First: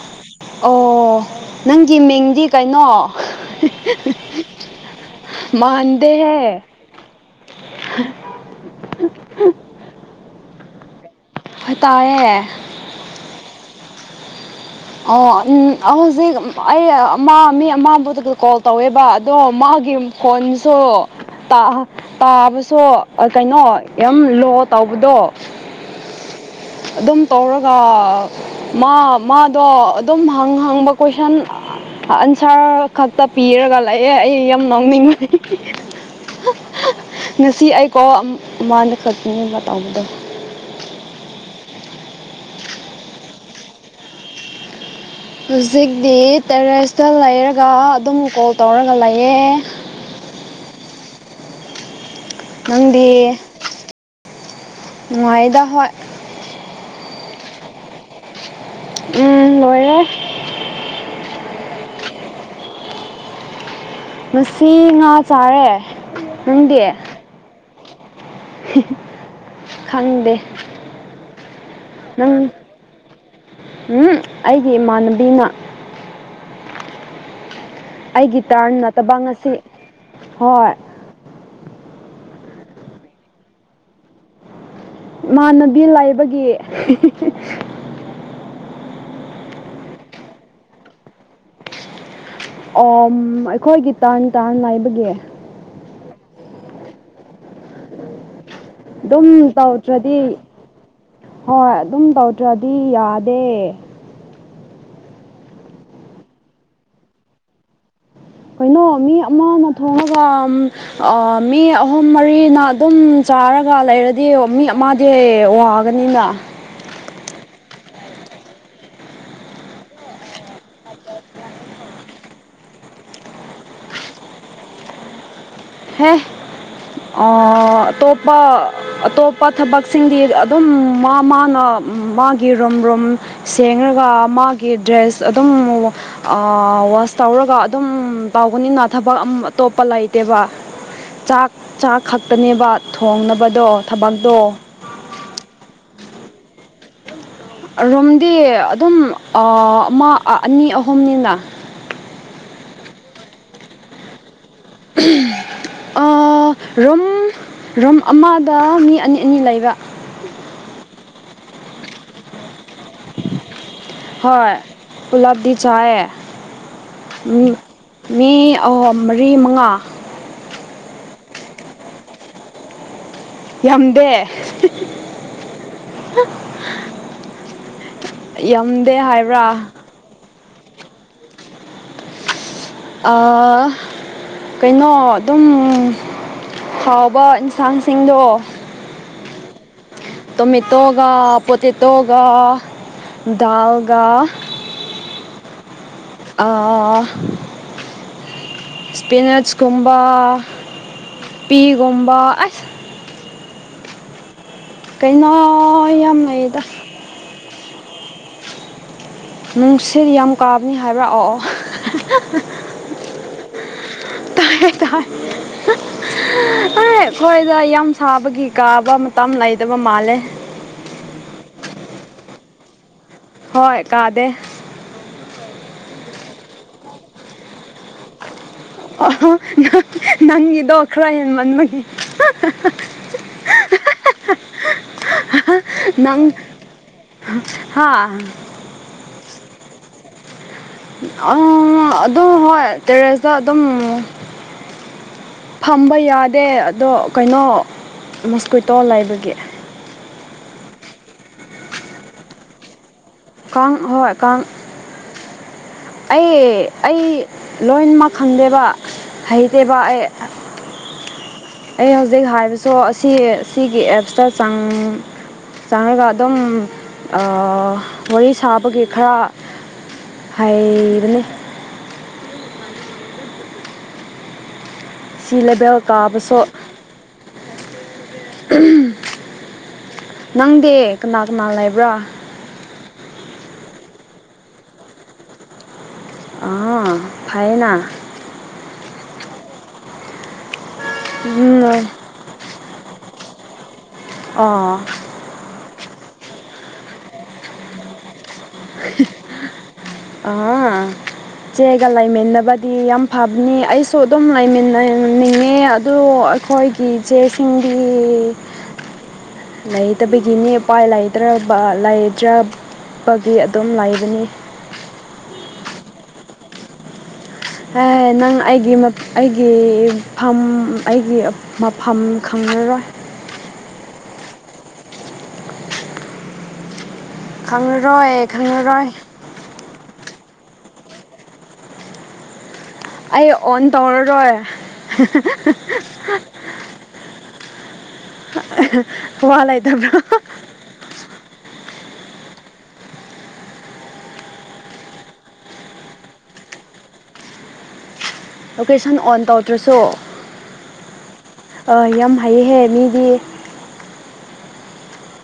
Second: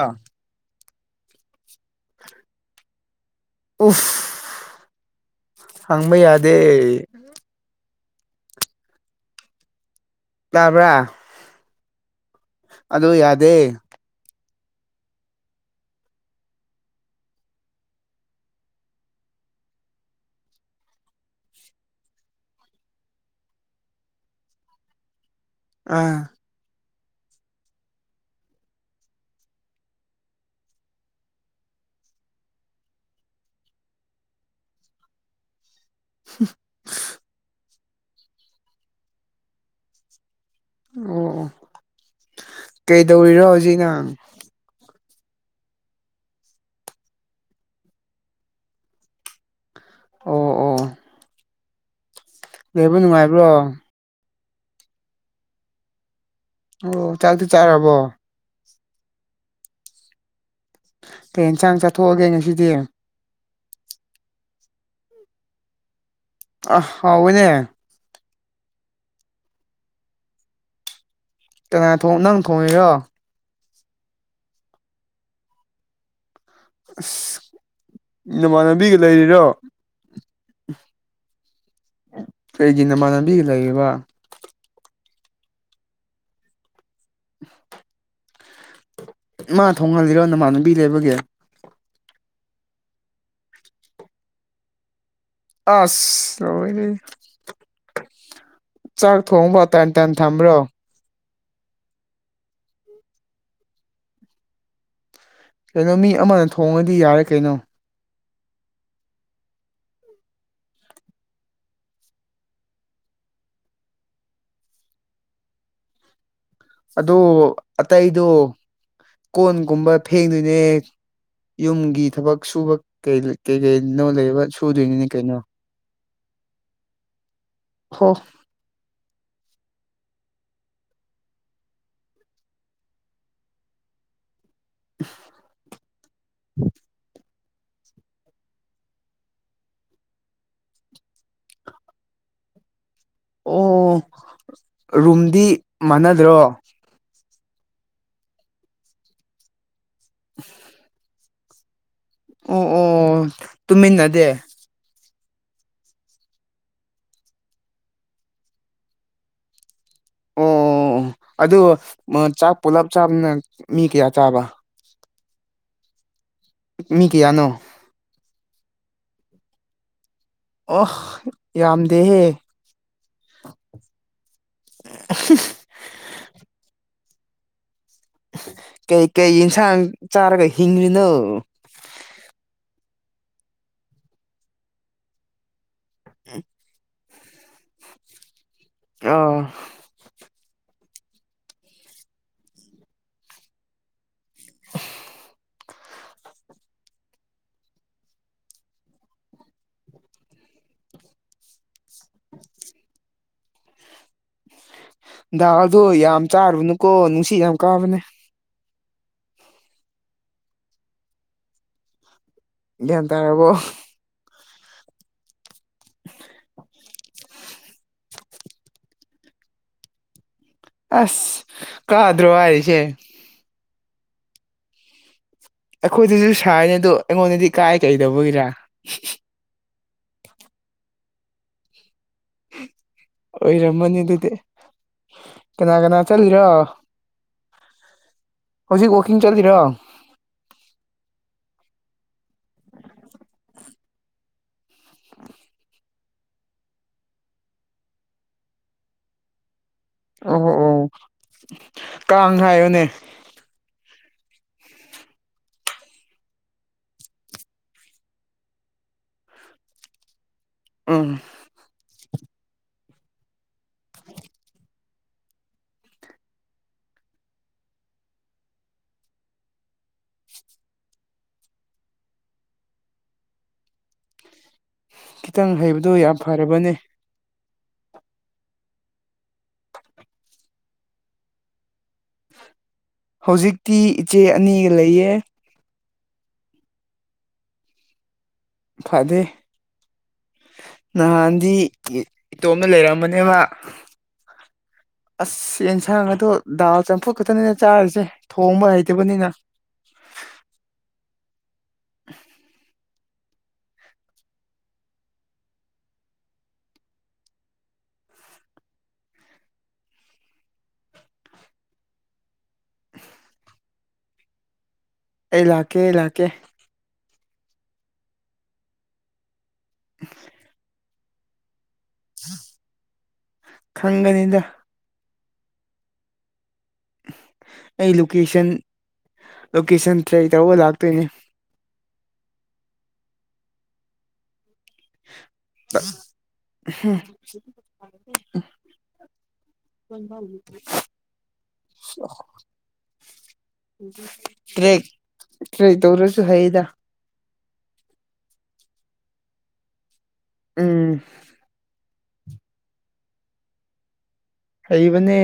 ꯑꯥ ꯑꯣ ꯅꯪꯒꯤ ꯃꯤꯡꯗꯤ ꯀꯩꯅꯣ? ꯍ ꯎꯐ ꯍ ꯍ ꯃꯥꯥꯟꯗꯦ ꯍꯪꯕ ꯍꯦ꯫ ꯌꯥꯗꯦ ꯇꯥꯕ꯭ꯔꯥ? ꯍꯣꯏ ꯇꯥꯌꯦ꯫ ꯑꯗꯨ ꯌꯥꯗꯦ꯫ ꯑꯣ ꯑꯝ ꯍꯧꯖꯤꯛ ꯑꯩ ꯑꯃ ꯃꯤ ꯑꯃꯕꯨꯗꯨ ꯀꯣꯜ ꯇꯧꯋꯦꯕ ꯑꯗꯣ ꯃꯥꯒꯤ ꯐꯣꯟꯁꯨ ꯇꯥꯕꯁꯨ ꯀꯩꯅꯣ ꯌꯥꯝ ꯂꯣ ꯇꯧꯕꯗꯣ ꯑꯥ ꯑꯗꯨꯝ ꯇꯧꯔꯒ ꯃꯥ ꯃꯥ ꯑꯗꯣ ꯑꯗꯨꯝ ꯍꯪ ꯍꯪꯕ ꯀꯣꯏꯁꯟ ꯑꯟꯁꯥꯔ ꯈꯛꯇ ꯄꯤꯔꯒ ꯂꯩꯑꯦ ꯑꯩ ꯌꯥꯝ ꯅꯣꯛꯅꯤꯡꯕꯅꯤ꯫ ꯍ ꯍ ꯉꯁꯤ ꯑꯩꯀꯣ ꯃꯗ ꯈꯛꯇꯅꯦꯕ ꯇꯧꯕꯗꯣ꯫ ꯎꯝ ꯎꯝ ꯫ ꯀꯩꯗꯧꯔꯤꯔꯣ ꯍꯧꯖꯤꯛ ꯅꯪ? ꯍꯧꯖꯤꯛꯇꯤ ꯇꯦꯔꯦꯁꯇ ꯂꯩꯔꯒ ꯑꯗꯨꯝ ꯀꯣꯜ ꯇꯧꯔꯒ ꯂꯩꯌꯦ꯫ ꯑꯣ ꯑꯣ꯫ ꯂꯩꯕ ꯅꯪꯗꯤ ꯅꯨꯡꯉꯥꯏꯕ꯭ꯔꯣ ꯅꯨꯡꯉꯥꯏꯌꯦꯗ ꯍꯣꯏ꯫ ꯑꯣ ꯆꯥꯛꯇꯤ ꯆꯥꯔꯕꯣ? ꯎꯝ ꯂꯣꯏꯔꯦ꯫ ꯀꯩ ꯏꯟꯁꯥꯡ ꯆꯠꯊꯣꯛꯑꯒꯦ ꯉꯁꯤꯗꯤ? ꯉꯁꯤ ꯉꯥ ꯆꯥꯔꯦ꯫ ꯑ ꯍꯥꯎꯋꯦꯅꯦ꯫ ꯍꯤ ꯍꯤ ꯈꯪꯗꯦ꯫ ꯀꯅꯥ ꯊꯣꯡ ꯅꯪ ꯊꯣꯡꯉꯤꯔꯣ? ꯍꯨꯡꯍꯪ ꯑꯩꯒꯤ ꯏꯃꯥꯟꯅꯕꯤꯅ꯫ ꯑꯁ ꯑꯩꯒꯤ ꯇꯔꯟ ꯅꯃꯥꯟꯅꯕꯤꯒ ꯅꯠꯇꯕ ꯂꯩꯔꯤꯔꯣ? ꯉꯁꯤ ꯍꯣꯏ꯫ ꯀꯩꯒꯤ ꯅꯃꯥꯟꯅꯕꯤꯒ ꯂꯩꯔꯤꯕ? ꯃꯥꯟꯅꯕꯤ ꯂꯩꯕꯒꯤ ꯍꯤ ꯍꯤ ꯍꯤ ꯫ ꯃꯥ ꯊꯣꯡꯍꯜꯂꯤꯔꯣ ꯅꯃꯥꯟꯅꯕꯤ ꯂꯩꯕꯒꯤ? ꯑꯣꯝ ꯑꯩꯈꯣꯏꯒꯤ ꯇ꯭ꯔꯟ ꯇ꯭ꯔꯟ ꯂꯩꯕꯒꯤ꯫ ꯑꯁ! ꯂꯣꯏꯔꯦꯍꯦ꯫ ꯑꯗꯨꯝ ꯊꯣꯡꯕ ꯇꯟ ꯇꯟ ꯇꯧꯗ꯭ꯔꯗꯤ ꯊꯝꯕ꯭ꯔꯣ ꯍꯣꯏ ꯑꯗꯨꯝ ꯇꯧꯗ꯭ꯔꯗꯤ ꯌꯥꯗꯦ꯫ ꯀꯩꯅꯣ ꯃꯤ ꯑꯃꯅ ꯊꯣꯡꯉꯗꯤ ꯌꯥꯔꯦ ꯀꯩꯅꯣ꯫ ꯀꯩꯅꯣ ꯃꯤ ꯑꯃ ꯑꯃ ꯊꯣꯡꯉꯒ ꯑꯝ ꯑꯥ ꯃꯤ ꯑꯍꯨꯝ ꯃꯔꯤꯅ ꯑꯗꯨꯝ ꯆꯥꯔꯒ ꯂꯩꯔꯗꯤ ꯃꯤ ꯑꯃ ꯗꯦ ꯋꯥꯒꯅꯤꯅꯥ ꯑꯗꯣ ꯑꯇꯩꯗꯣ ꯀꯣꯟꯒꯨꯝꯕ ꯐꯦꯡꯗꯨꯢꯅꯦ ꯌꯨꯝꯒꯤ ꯊꯕꯛ ꯁꯨꯕ ꯀꯩꯜ ꯀꯩꯂꯩꯅꯣ ꯂꯩꯕ ꯁꯨꯗꯨꯏꯅꯤꯅꯦ ꯀꯩꯅꯣ ꯍꯦ ꯑꯥ ꯍꯣ ꯑꯇꯣꯞꯄꯥ ꯑꯇꯣꯞꯄ ꯊꯕꯛꯁꯤꯡꯗꯤ ꯑꯗꯨꯝ ꯃꯥ ꯃꯥꯅ ꯃꯥꯒꯤ ꯔꯨꯝ ꯔꯨꯝ ꯁꯦꯡꯔꯒ ꯃꯥꯒꯤ ꯗ꯭ꯔꯦꯁ ꯑꯗꯨꯝ ꯑꯥ ꯋꯥꯁ ꯇꯧꯔꯒ ꯑꯗꯨꯝ ꯇꯧꯒꯅꯤꯅꯥ ꯊꯕꯛ ꯑꯝ ꯑꯇꯣꯞꯄ ꯂꯩꯇꯦꯕ ꯆꯥꯛ ꯆꯥꯛ ꯈꯛꯇꯅꯦꯕ ꯊꯣꯡꯅꯕꯗꯣ ꯑꯣ ꯊꯕꯛꯗꯣ ꯔꯨꯝꯗꯤ ꯃꯥꯟꯅꯗ꯭ꯔꯣ ꯔꯨꯝꯗꯤ ꯑꯗꯨꯝ ꯑꯥ ꯑꯃ ꯑꯅꯤ ꯑꯍꯨꯝꯅꯤꯅ ꯑꯣ ꯑꯣ ꯇꯨꯝꯃꯤꯟꯅꯗꯦ [unintelligible] ꯑꯥ ꯔꯨꯝ ꯔꯨꯝ ꯑꯃꯗ ꯃꯤ ꯑꯅꯤ ꯑꯅꯤ ꯂꯩꯕ ꯑꯣ ꯑꯗꯣ ꯃꯥ ꯆꯥꯛ ꯄꯨꯜꯂꯞ ꯆꯥꯕꯅ ꯃꯤ ꯀꯌꯥ ꯆꯥꯕ ꯄꯨꯜꯂꯞꯗꯤ ꯆꯥꯏꯌꯦ ꯃꯤ ꯃꯤ ꯑꯍꯣ ꯃꯔꯤ ꯃꯉꯥ ꯑꯣꯍ ꯌꯥꯝꯗꯦꯍꯦ ꯌꯥꯝꯗꯦ ꯌꯥꯝꯗꯦ ꯀꯩ ꯀꯩ ꯍꯥꯏꯕ꯭ꯔꯥ ꯌꯦꯟꯁꯥꯡ ꯆꯥꯔꯒ ꯍꯤꯡꯂꯤꯅꯣ ꯑꯥ ꯀꯩꯅꯣ ꯑꯗꯨꯝ ꯎꯝ ꯐꯥꯎꯕ ꯏꯟꯁꯥꯡ ꯁꯤꯡꯗꯣ ꯑꯣ ꯇꯣꯃꯦꯇꯣꯒ ꯄꯣꯇꯦꯇꯣꯒ ꯗꯥꯜꯒ ꯑꯥ ꯁ꯭ꯄꯤꯅꯠꯁ ꯀꯨꯝꯕ ꯄꯤ ꯒꯨꯝꯕ ꯑꯁ ꯀꯩꯅꯣ ꯗꯥꯜꯗꯣ ꯌꯥꯝ ꯆꯥꯔꯨꯅꯨꯀꯣ ꯅꯨꯡꯁꯤꯠ ꯌꯥꯝ ꯀꯥꯕꯅꯦ ꯅꯨꯡꯁꯤꯠ ꯌꯥꯝ ꯀꯥꯕꯅꯤ ꯍꯥꯏꯕ꯭ꯔꯥ ꯑꯣ ꯑꯣ ꯒ꯭ꯌꯥꯟ ꯇꯥꯔꯕꯣ ꯇꯥꯢꯌꯦ ꯇꯥꯢ [unintelligible] ꯑꯦ ꯑꯈꯣꯏꯗꯣ ꯌꯥꯝ ꯁꯥꯕꯒꯤ ꯀꯥꯕ ꯃꯇꯝ ꯂꯩꯇꯕ ꯃꯥꯜꯂꯦ ꯑꯁ ꯀꯥꯗ꯭ꯔꯣ ꯍꯥꯏꯔꯤꯁꯦ ꯍꯣꯏ ꯀꯥꯗꯦ ꯑꯩꯈꯣꯏꯗꯁꯨ ꯁꯥꯢꯅꯦ ꯑꯗꯨ ꯑꯩꯉꯣꯟꯗꯗꯤ ꯀꯥꯏ ꯀꯩꯗꯧꯕꯒꯤꯔꯥ [unintelligible] ꯅꯪ ꯅꯪꯒꯤꯗꯣ ꯈꯔ ꯍꯦꯟꯃꯟꯕꯒꯤ ꯑꯣꯏꯔꯝꯃꯅꯤ ꯑꯗꯨꯗꯤ ꯀꯅꯥ ꯀꯅꯥ ꯅꯪ ꯆꯠꯂꯤꯔꯥ ꯍꯥ ꯍꯧꯖꯤꯛ ꯋꯥꯛꯀꯤꯡ ꯆꯠꯂꯤꯔꯣ [unintelligible] ꯑꯗꯨꯝ ꯍꯣꯏ ꯇꯦꯔꯦꯁꯇ ꯑꯗꯨꯝ ꯐꯝꯕ ꯌꯥꯗꯦ ꯑꯗꯣ ꯀꯩꯅꯣ ꯃꯣꯁꯀ꯭ꯋꯤꯇꯣ ꯂꯩꯕꯒꯤ ꯑꯣ ꯑꯣ ꯀꯥꯡ ꯍꯥꯏꯌꯣꯅꯦ ꯀꯥꯡ ꯍꯣꯏ ꯀꯥꯡ ꯑꯩ ꯑꯩ ꯂꯣꯏꯅꯃꯛ ꯈꯪꯗꯦꯕ ꯍꯩꯇꯦꯕ ꯑꯩ ꯎꯝ ꯑꯩ ꯍꯧꯖꯤꯛ ꯍꯥꯏꯕꯁꯨ ꯑꯁꯤ ꯑꯁꯤꯒꯤ ꯑꯦꯞꯁꯇ ꯆꯪ ꯆꯪꯔꯒ ꯑꯗꯨꯝ ꯑꯥ ꯋꯥꯔꯤ ꯁꯥꯕꯒꯤ ꯈꯔ ꯍꯩꯕꯅꯦ ꯁꯤ ꯈꯤꯇꯪ ꯂꯦꯕꯦꯜ ꯍꯩꯕꯗꯣ ꯌꯥꯝ ꯀꯥꯕꯁꯨ ꯐꯔꯕꯅꯦ [unintelligible] ꯅꯪꯗꯤ ꯀꯅꯥ ꯀꯅꯥ ꯂꯩꯕ꯭ꯔꯥ ꯍꯧꯖꯤꯛꯇꯤ ꯏꯆꯦ ꯑꯅꯤꯒ ꯂꯩꯌꯦ ꯑꯥ ꯐꯩꯌꯦꯅ ꯐꯥꯗꯦ ꯅꯍꯥꯟꯗꯤ ꯌꯦ ꯏꯇꯣꯝꯅ ꯂꯩꯔꯝꯕꯅꯦꯕ ꯑꯣ ꯑꯁ ꯌꯦꯟꯁꯥꯡꯒꯗꯣ ꯗꯥꯜ ꯆꯝꯐꯨꯠ ꯈꯛꯇꯅꯦ ꯆꯥꯔꯤꯁꯦ ꯊꯣꯡꯕ ꯍꯩꯇꯕꯅꯤꯅ ꯑꯥ ꯏꯆꯦꯒ ꯂꯩꯃꯤꯟꯅꯕꯗꯤ ꯌꯥꯝ ꯐꯕꯅꯦ ꯑꯩꯁꯨ ꯑꯗꯨꯝ ꯂꯩꯃꯤꯟꯅꯅꯤꯡꯉꯦ ꯑꯗꯨ ꯑꯩꯈꯣꯏ ꯒꯤ ꯏꯆꯦꯁꯤꯡꯗꯤ ꯂꯩꯇꯕꯒꯤꯅꯤ ꯎꯄꯥꯏ ꯂꯩꯇ꯭ꯔꯕ ꯂꯩꯇ꯭ꯔꯕꯒꯤ ꯑꯗꯨꯝ ꯂꯩꯕꯅꯤ ꯑꯩ ꯂꯥꯛꯀꯦ ꯑꯩ ꯂꯥꯛꯀꯦ ꯍꯦ ꯅꯪ ꯑꯩꯒꯤ ꯑꯩꯒꯤ ꯐꯝ ꯑꯩꯒꯤ ꯃꯐꯝ ꯈꯪꯪꯂꯔꯣꯏ ꯈꯪꯒꯅꯤꯗ ꯑꯩ ꯈꯪꯂꯔꯣꯏ ꯂꯣꯀꯦꯁꯟ ꯈꯪꯂꯔꯣꯏ ꯂꯣꯀꯦꯁꯟ ꯇ꯭ꯔꯦꯛ ꯇꯧꯔꯒ ꯂꯥꯛꯇꯣꯏꯅꯦ ꯑꯩ ꯑꯣꯟ ꯇꯧꯔꯔꯣꯏ [unintelligible] ꯋꯥ ꯂꯩꯇꯕ꯭ꯔꯣ [unintelligible] ꯇ꯭ꯔꯦꯛ ꯇ꯭ꯔꯦꯛ ꯇꯧꯔꯁꯨ ꯍꯩꯗ ꯂꯣꯀꯦꯁꯟ ꯑꯣꯟ ꯇꯧꯗ꯭ꯔꯁꯨ ꯎꯝ ꯑꯣ ꯌꯥꯝ ꯍꯩꯌꯦ ꯍꯦ ꯃꯤꯗꯤ ꯍꯩꯕꯅꯦ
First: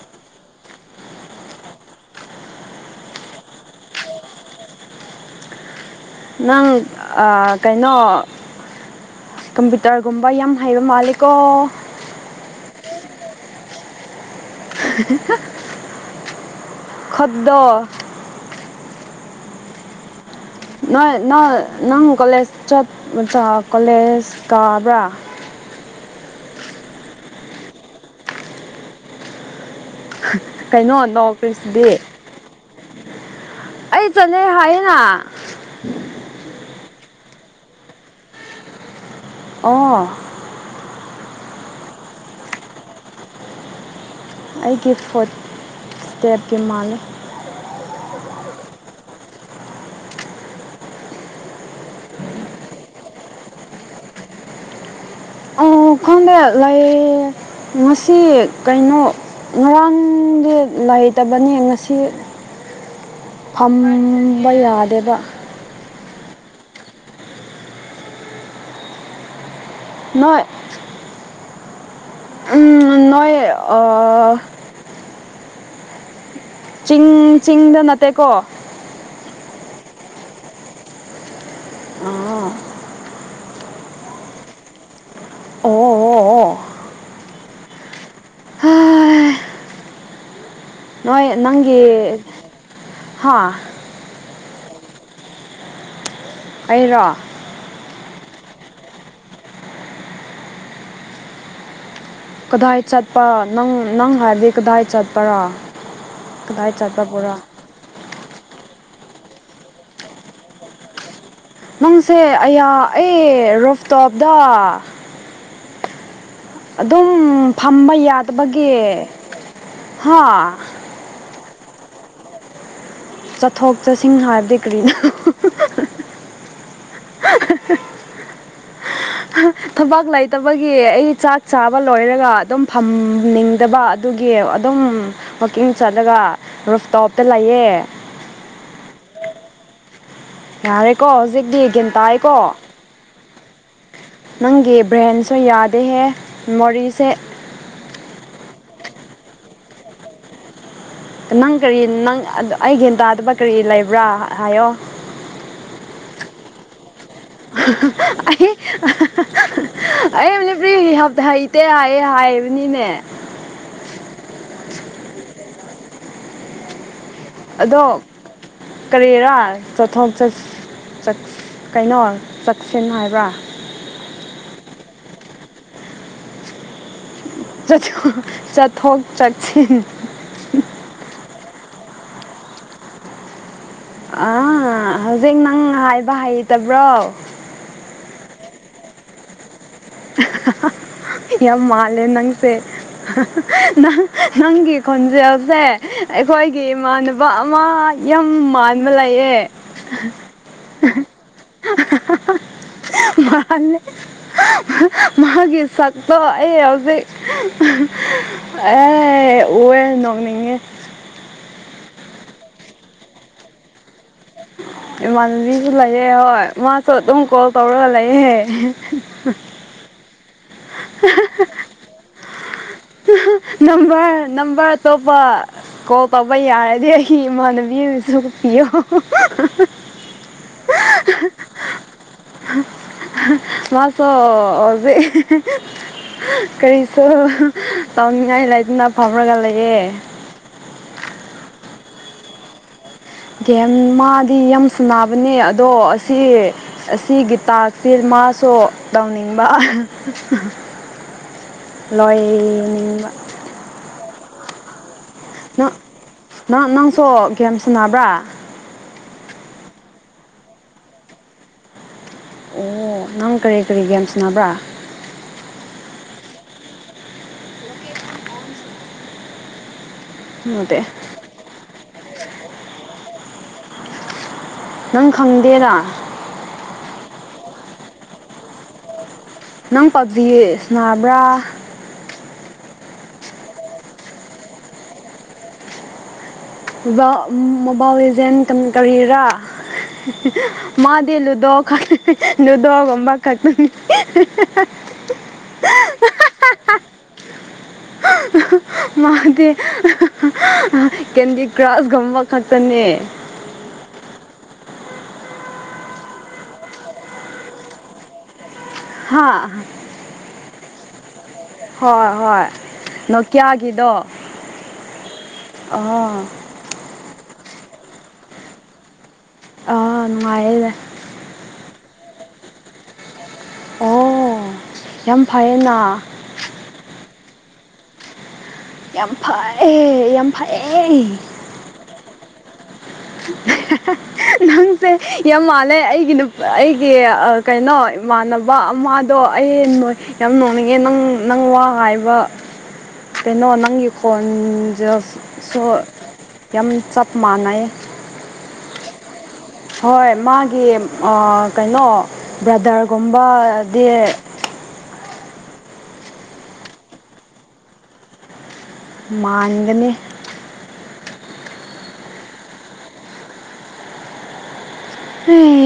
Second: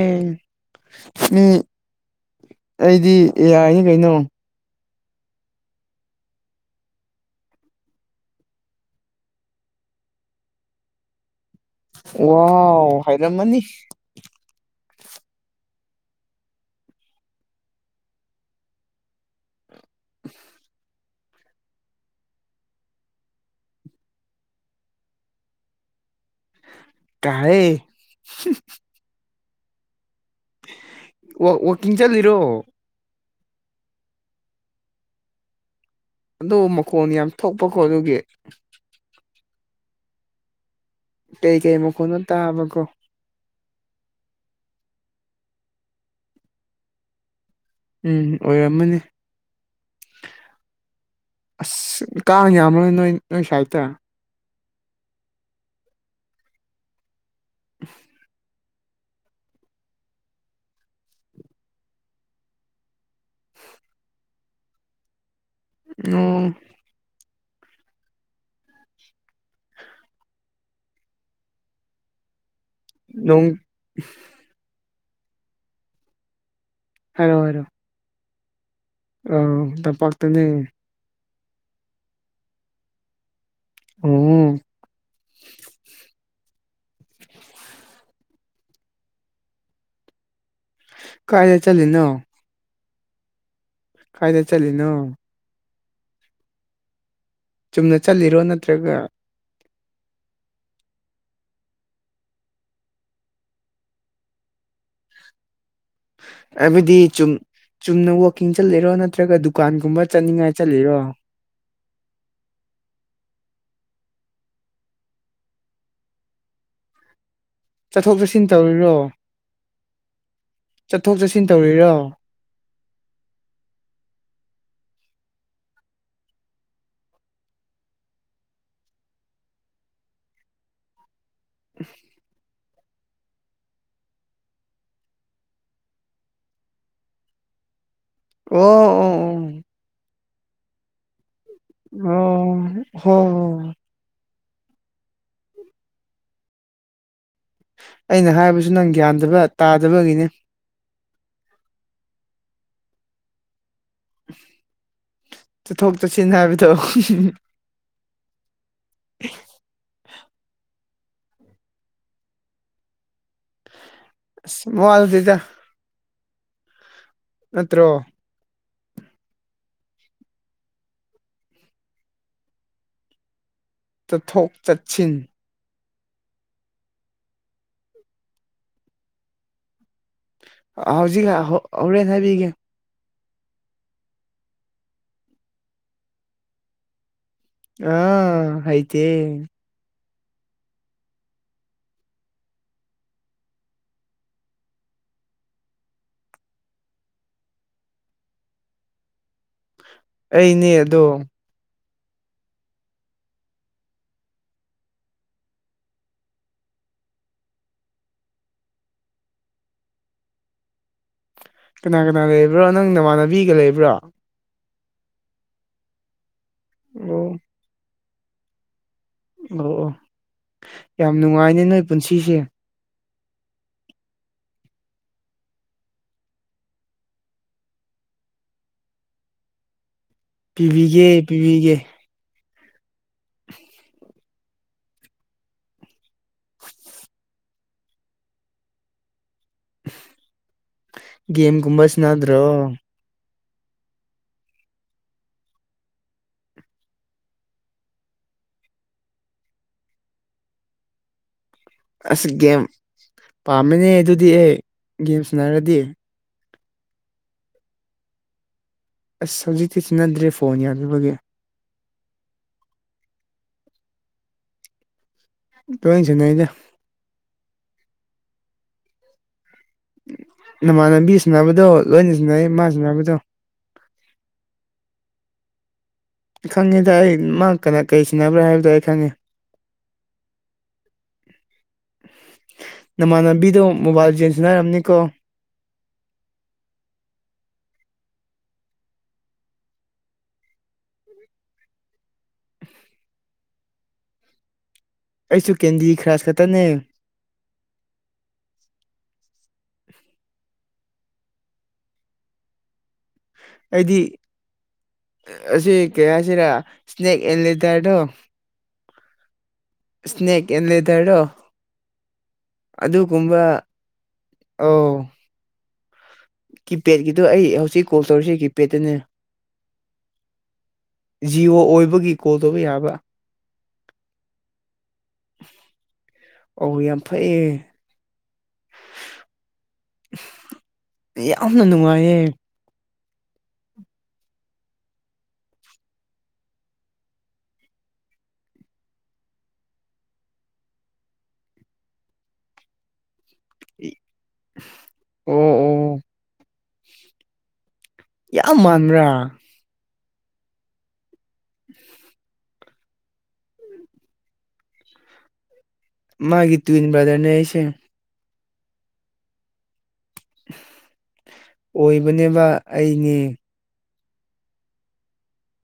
ꯃꯤ ꯑꯩꯗꯤ ꯑꯦ ꯌꯥꯏ ꯅꯤ ꯀꯩꯅꯣ ꯅꯪ ꯑꯥ ꯀꯩꯅꯣ ꯀꯝꯄ꯭ꯌꯨꯇꯔꯒꯨꯝꯕ ꯌꯥꯝ ꯍꯩꯕ ꯃꯥꯂꯦꯀꯣ ꯋꯥꯎ ꯍꯩꯔꯝꯃꯅꯤ ꯈꯟꯗꯣ [unintelligible] ꯅꯣꯏ ꯅꯣꯏ ꯅꯪ ꯀꯣꯂꯦꯖ ꯆꯄ ꯆꯥ ꯀꯣꯂꯦꯖ ꯀꯥꯕ꯭ꯔꯥ ꯀꯥꯏꯌꯦ ꯀꯩꯅꯣ ꯋꯥꯛ ꯅꯣꯛꯈ꯭ꯔꯤꯁꯤꯗꯤ ꯋꯥꯛꯀꯤꯡ ꯆꯠꯂꯤꯔꯣ ꯑꯩ ꯆꯠꯂꯦ ꯍꯥꯏꯌꯦꯅ ꯑꯗꯨ ꯃꯈꯣꯟ ꯌꯥꯝ ꯊꯣꯛꯄꯀꯣ ꯑꯗꯨꯒꯤ ꯑꯣ ꯀꯩ ꯀꯩ ꯃꯈꯣꯟꯅꯣ ꯇꯥꯕꯀꯣ ꯑꯩꯒꯤ ꯐꯨꯠ ꯏꯁꯇꯦꯞꯀꯤ ꯃꯥꯜꯂꯦ ꯎꯝ ꯑꯣꯏꯔꯝꯃꯅꯤ ꯑꯁ ꯀꯥꯡ ꯌꯥꯝꯕ꯭ꯔꯣ ꯅꯣꯏ ꯅꯣꯏ ꯁꯥꯏꯗꯇ ꯑꯣ ꯈꯪꯗꯦ ꯂꯩ ꯉꯁꯤ ꯀꯩꯅꯣ ꯉꯔꯥꯡꯗꯤ ꯂꯩꯇꯕꯅꯦ ꯉꯁꯤ ꯐꯝꯕ ꯌꯥꯗꯦꯕ ꯅꯣ ꯅꯣꯏ ꯎꯝ ꯅꯣꯏ ꯅꯣꯡ ꯑꯥ ꯍꯥꯏꯔꯣ ꯆꯤꯡ ꯍꯥꯏꯔꯣ ꯆꯤꯡꯗ ꯅꯠꯇꯦꯀꯣ ꯑꯧ ꯇꯝꯄꯥꯛꯇꯅꯦ [unintelligible] [unintelligible] ꯑꯣ ꯑꯣ ꯑꯣ ꯍꯥ ꯅꯣꯏ ꯀꯥꯏꯗ ꯅꯪꯒꯤ ꯆꯠꯂꯤꯅꯣ ꯍꯥ ꯀꯥꯏꯗ ꯆꯠꯂꯤꯅꯣ ꯑꯩꯔꯣ ꯆꯨꯝꯅ ꯆꯠꯂꯤꯔꯣ ꯅꯠꯇ꯭ꯔꯒ ꯀꯗꯥꯏ ꯆꯠꯄ ꯅꯪ ꯅꯪ ꯍꯥꯏꯕꯗꯤ ꯀꯗꯥꯏ ꯆꯠꯄꯥꯔ ꯑꯕꯗꯤ ꯆꯨꯝ ꯆꯨꯝꯅ ꯋꯥꯛꯀꯤꯡ ꯆꯠꯂꯤꯔꯣ ꯅꯠꯇ꯭ꯔꯒ ꯗꯨꯀꯥꯟꯒꯨꯝꯕ ꯆꯠꯅꯤꯡꯉꯥꯏ ꯆꯠꯂꯤꯔꯣ ꯅꯪꯁꯦ ꯑꯌꯥ ꯑꯩ ꯔꯨꯞꯇꯣꯞꯗ ꯑꯗꯨꯝ ꯐꯝꯕ ꯆꯠꯊꯣꯛ ꯆꯠꯁꯤꯟ ꯌꯥꯗꯕꯒꯤ ꯇꯧꯔꯤꯔꯣ ꯍꯥ ꯆꯠꯊꯣꯛ ꯆꯠꯁꯤꯟ ꯇꯧꯔꯤꯔꯣ ꯆꯠꯊꯣꯛ ꯆꯠꯁꯤꯟ ꯍꯥꯏꯕꯗꯤ ꯀꯔꯤꯅꯣ ꯊꯕꯛ ꯂꯩꯇꯕꯒꯤ ꯑꯩ ꯆꯥꯛ ꯆꯥꯕ ꯂꯣꯏꯔꯒ ꯑꯗꯨꯝ ꯐꯝꯅꯤꯡꯗꯕ ꯑꯗꯨꯒꯤ ꯑꯗꯨꯝ ꯋꯥꯛꯀꯤꯡ ꯆꯠꯂꯒ ꯔꯨꯐꯇꯣꯞꯇ ꯂꯩꯌꯦ ꯑꯣ ꯑꯣ ꯑꯣ ꯌꯥꯔꯦꯀꯣ ꯍꯧꯖꯤꯛꯇꯤ ꯒꯌꯥꯟ ꯑꯣ ꯇꯥꯏꯌꯦꯀꯣ [unintelligible] ꯅꯪꯒꯤ ꯕ꯭ꯔꯦꯟꯁꯨ ꯌꯥꯗꯦꯍꯦ ꯃꯣꯔꯤꯁꯦ ꯑꯩꯅ ꯍꯥꯏꯕꯁꯨ ꯅꯪ ꯒ꯭ꯌꯥꯟꯗꯕ ꯇꯥꯗꯕꯒꯤꯅꯦ ꯅꯪ ꯀꯔꯤ ꯅꯪ ꯑꯩ ꯒ꯭ꯌꯥꯟ ꯇꯥꯗꯕꯠ ꯀꯔꯤ ꯂꯩꯕ꯭ꯔꯥ ꯍꯥꯏꯌꯣ ꯆꯠꯊꯣꯛ ꯆꯠꯁꯤꯟ ꯍꯥꯏꯕꯗꯣ ꯑꯩ ꯑꯩ ꯅꯨꯄꯤꯒꯤ ꯍꯩꯇꯦ ꯍꯥꯏꯌꯦ ꯍꯥꯏꯕꯅꯤꯅꯦ ꯃꯋꯥ ꯂꯧꯗꯦꯗ ꯑꯗꯣ ꯅꯠꯇ꯭ꯔꯣ ꯀꯔꯤꯔ ꯆꯠꯊꯣꯛ ꯆꯠꯁ ꯆꯠ ꯀꯩꯅꯣ ꯆꯠꯁꯤꯟ ꯍꯥꯏꯕ꯭ꯔꯥ ꯆꯠꯊꯣꯛ ꯆꯠꯁꯤꯟ ꯆꯠ ꯆꯠꯊꯣꯛ ꯆꯛꯁꯤꯟ ꯍꯧꯖꯤꯛ ꯉꯥ ꯍꯣ ꯍꯣꯔꯦꯟ ꯍꯥꯏꯕꯤꯒꯦ ꯑꯥ ꯍꯧꯖꯤꯛ ꯅꯪ ꯍꯥꯏꯕ ꯍꯩꯇꯕ꯭ꯔꯣ ꯑꯥ ꯍꯩꯇꯦ ꯌꯥꯝ ꯃꯥꯂꯦ ꯅꯪꯁꯦ ꯅꯪ ꯅꯪ ꯅꯪꯒꯤ ꯈꯣꯟꯖꯦꯜꯁꯦ ꯑꯩꯈꯣꯏꯒꯤ ꯏꯃꯥꯟꯅꯕ ꯑꯃ ꯌꯥꯝ ꯃꯥꯟꯕ ꯂꯩꯌꯦ ꯑꯩꯅꯦ ꯑꯗꯣ [unintelligible] ꯃꯥꯅꯦ ꯃꯥꯒꯤ ꯁꯛꯇꯣ ꯑꯩ ꯍꯧꯖꯤꯛ ꯑꯦ ꯎꯋꯦ ꯅꯣꯛꯅꯤꯡꯉꯦ ꯀꯅꯥ ꯀꯅꯥ ꯂꯩꯕ꯭ꯔꯣ ꯅꯪ ꯅꯃꯥꯟꯅꯕꯤꯒ ꯂꯩꯕ꯭ꯔꯣ ꯏꯃꯥꯟꯅꯕꯤꯁꯨ ꯂꯩꯌꯦ ꯍꯣꯏ ꯃꯥꯁꯨ ꯑꯗꯨꯝ ꯑꯣ ꯀꯣꯜ ꯇꯧꯔꯒ ꯂꯩꯌꯦ ꯑꯣ ꯑꯣ ꯌꯥꯝ ꯅꯨꯡꯉꯥꯏꯅꯦ ꯅꯣꯏ ꯄꯨꯟꯁꯤꯁꯦ ꯅꯝꯕꯔ ꯅꯝꯕꯔ ꯑꯇꯣꯄ ꯀꯣꯜ ꯇꯧꯕ ꯌꯥꯔꯗꯤ ꯑꯩꯒꯤ ꯏꯃꯥꯅꯕꯤ ꯑꯃꯁꯨ ꯄꯤꯌꯣ ꯄꯤꯕꯤꯒꯦ ꯄꯤꯕꯤꯒꯦ [unintelligible] ꯑꯣꯖꯤꯛ ꯀꯔꯤꯁꯨ ꯇꯧꯅꯤꯡꯉꯥꯏ ꯂꯩꯇꯅ ꯐꯝꯔꯒ ꯂꯩꯌꯦ ꯒꯦꯝ ꯒꯨꯝꯕ ꯁꯥꯟꯅꯗ꯭ꯔꯣ ꯒꯦꯝ ꯃꯥꯗꯤ ꯌꯥꯝ ꯁꯥꯟꯅꯕꯅꯦ ꯑꯗꯣ ꯑꯁꯤ ꯑꯁꯤꯒꯤ ꯇꯥꯛꯁ ꯁꯦ ꯃꯥꯁꯨ ꯇꯧꯅꯤꯡꯕ [inaudible] ꯑꯁ ꯒꯦꯝ ꯂꯣꯏꯅꯤꯡꯕ ꯄꯥꯝꯕꯅꯦ ꯑꯗꯨꯗꯤ ꯒꯦꯝ ꯅꯪ ꯁꯥꯟꯅꯔꯗꯤ ꯅꯪ ꯅꯪꯁꯨ ꯒꯦꯝ ꯁꯥꯟꯅꯕ꯭ꯔꯥ ꯑꯁ ꯍꯧꯖꯤꯛꯇꯤ ꯁꯥꯟꯅꯗ꯭ꯔꯦ ꯐꯣꯟ ꯌꯥꯗꯕꯒꯤ ꯑꯣ ꯅꯪ ꯀꯔꯤ ꯀꯔꯤ ꯒꯦꯝ ꯁꯥꯟꯅꯕ꯭ꯔꯥ ꯂꯣꯏꯟ ꯁꯥꯟ ꯅꯩꯗ ꯅꯠꯇꯦ ꯅꯃꯥꯟꯅꯕꯤ ꯁꯥꯟꯅꯕꯗꯣ ꯂꯣꯏꯅ ꯁꯥꯟꯅꯩꯌꯦ ꯃꯥꯅ ꯁꯥꯟꯅꯕꯗꯣ ꯅꯪ ꯈꯪꯗꯦꯅ ꯈꯪꯉꯦꯗ ꯑꯩ ꯃꯥ ꯀꯅꯥ ꯀꯩ ꯁꯥꯟꯅꯕ꯭ꯔꯥ ꯍꯥꯏꯕꯗꯣ ꯑꯩ ꯈꯪꯉꯦ ꯅꯪ ꯄꯞꯖꯤ ꯁꯥꯟꯅꯕ꯭ꯔꯥ ꯅꯃꯥꯟꯅꯕꯤꯗꯣ ꯃꯣꯕꯥꯏꯜ ꯂꯤꯖꯦꯟ ꯁꯥꯟꯅꯔꯝꯅꯤ ꯀꯣ ꯖ ꯃꯣꯕꯥꯏꯜ ꯂꯤꯖꯦꯟ ꯀꯔꯤꯔꯥ ꯃꯥꯗꯤ ꯂꯨꯗꯣ ꯒꯛ ꯂꯨꯗꯣꯒꯨꯕ ꯒꯛꯇꯅꯦ ꯑꯩꯁꯨ ꯀꯦꯟꯗꯤ ꯀ꯭ꯔꯁ ꯈꯛꯇꯅꯦ ꯃꯥꯗꯤ ꯀꯦꯟꯗꯤ ꯀ꯭ꯔꯁꯒꯨꯝꯕ ꯈꯛꯇꯅꯦ ꯑꯩꯗꯤ ꯑꯁꯤ ꯀꯩ ꯍꯥꯏꯁꯤꯔꯥ ꯁꯅꯦꯛ ꯑꯦꯟ ꯂꯦꯗꯔꯗꯣ ꯍꯥꯥ ꯁꯅꯦꯛ ꯑꯦ ꯂꯦꯗꯔꯔꯣ ꯍꯣꯏ ꯍꯣꯏ ꯅꯣꯀꯤꯌꯥꯒꯤꯗꯣ ꯑꯧ ꯑꯥ ꯀꯤꯄꯦꯗꯀꯤꯗꯣ ꯑꯩ ꯍꯧꯖꯤꯛ ꯀꯣꯜ ꯇꯧꯔꯤꯁꯤ ꯀꯤꯄꯦꯗ ꯇꯅꯦ ꯑꯥ ꯅꯨꯡꯉꯥꯥꯏꯔꯦꯅꯦ ꯖꯤꯌꯣ ꯑꯣꯏꯕꯒꯤ ꯀꯣꯜ ꯇꯧꯕ ꯌꯥꯕ ꯑꯣ ꯌꯥꯝ ꯐꯩꯌꯦꯅ ꯑꯧ ꯌꯥꯝ ꯐꯩꯌꯦ ꯌꯥꯝ ꯐꯩꯌꯦ ꯌꯥꯝ ꯐꯩꯌꯦ ꯌꯥꯝꯅ ꯅꯨꯡꯉꯥꯏꯌꯦ [unintelligible] ꯅꯪꯁꯦ ꯌꯥꯝ ꯃꯥꯜꯂꯦ ꯑꯩꯒꯤ ꯅꯨꯞ ꯑꯩꯒꯤ ꯑꯥ ꯀꯩꯅꯣ ꯏꯃꯥꯟꯅ ꯕ ꯑꯃꯗꯣ ꯑꯩ ꯅꯣꯏ ꯌꯥꯝ ꯅꯣꯛꯅꯤꯡꯉꯦ ꯅꯪ ꯅꯪ ꯋꯥ ꯍꯥꯏꯕ [inaudible] ꯀꯩꯅꯣ ꯅꯪꯒꯤ ꯏ- ꯑꯣ ꯈꯣꯟꯖꯦꯜꯁꯨ ꯑꯣ ꯌꯥꯝ ꯆꯞ ꯃꯥꯟꯅꯩꯌꯦ ꯌꯥꯝ ꯃꯥꯟꯕ꯭ꯔꯥ ꯍꯣꯏ ꯃꯥꯒꯤ ꯑꯥ ꯀꯩꯅꯣ ꯕ꯭ꯔꯗꯔꯒꯨꯝꯕꯗꯤ ꯃꯥꯒꯤ ꯇꯨꯏꯟ ꯕ꯭ꯔꯥꯗꯔꯅꯦ ꯑꯩꯁꯦ ꯃꯥꯟꯒꯅꯤ ꯑꯣꯏꯕꯅꯦꯕ ꯑꯩꯒꯤ ꯍꯩ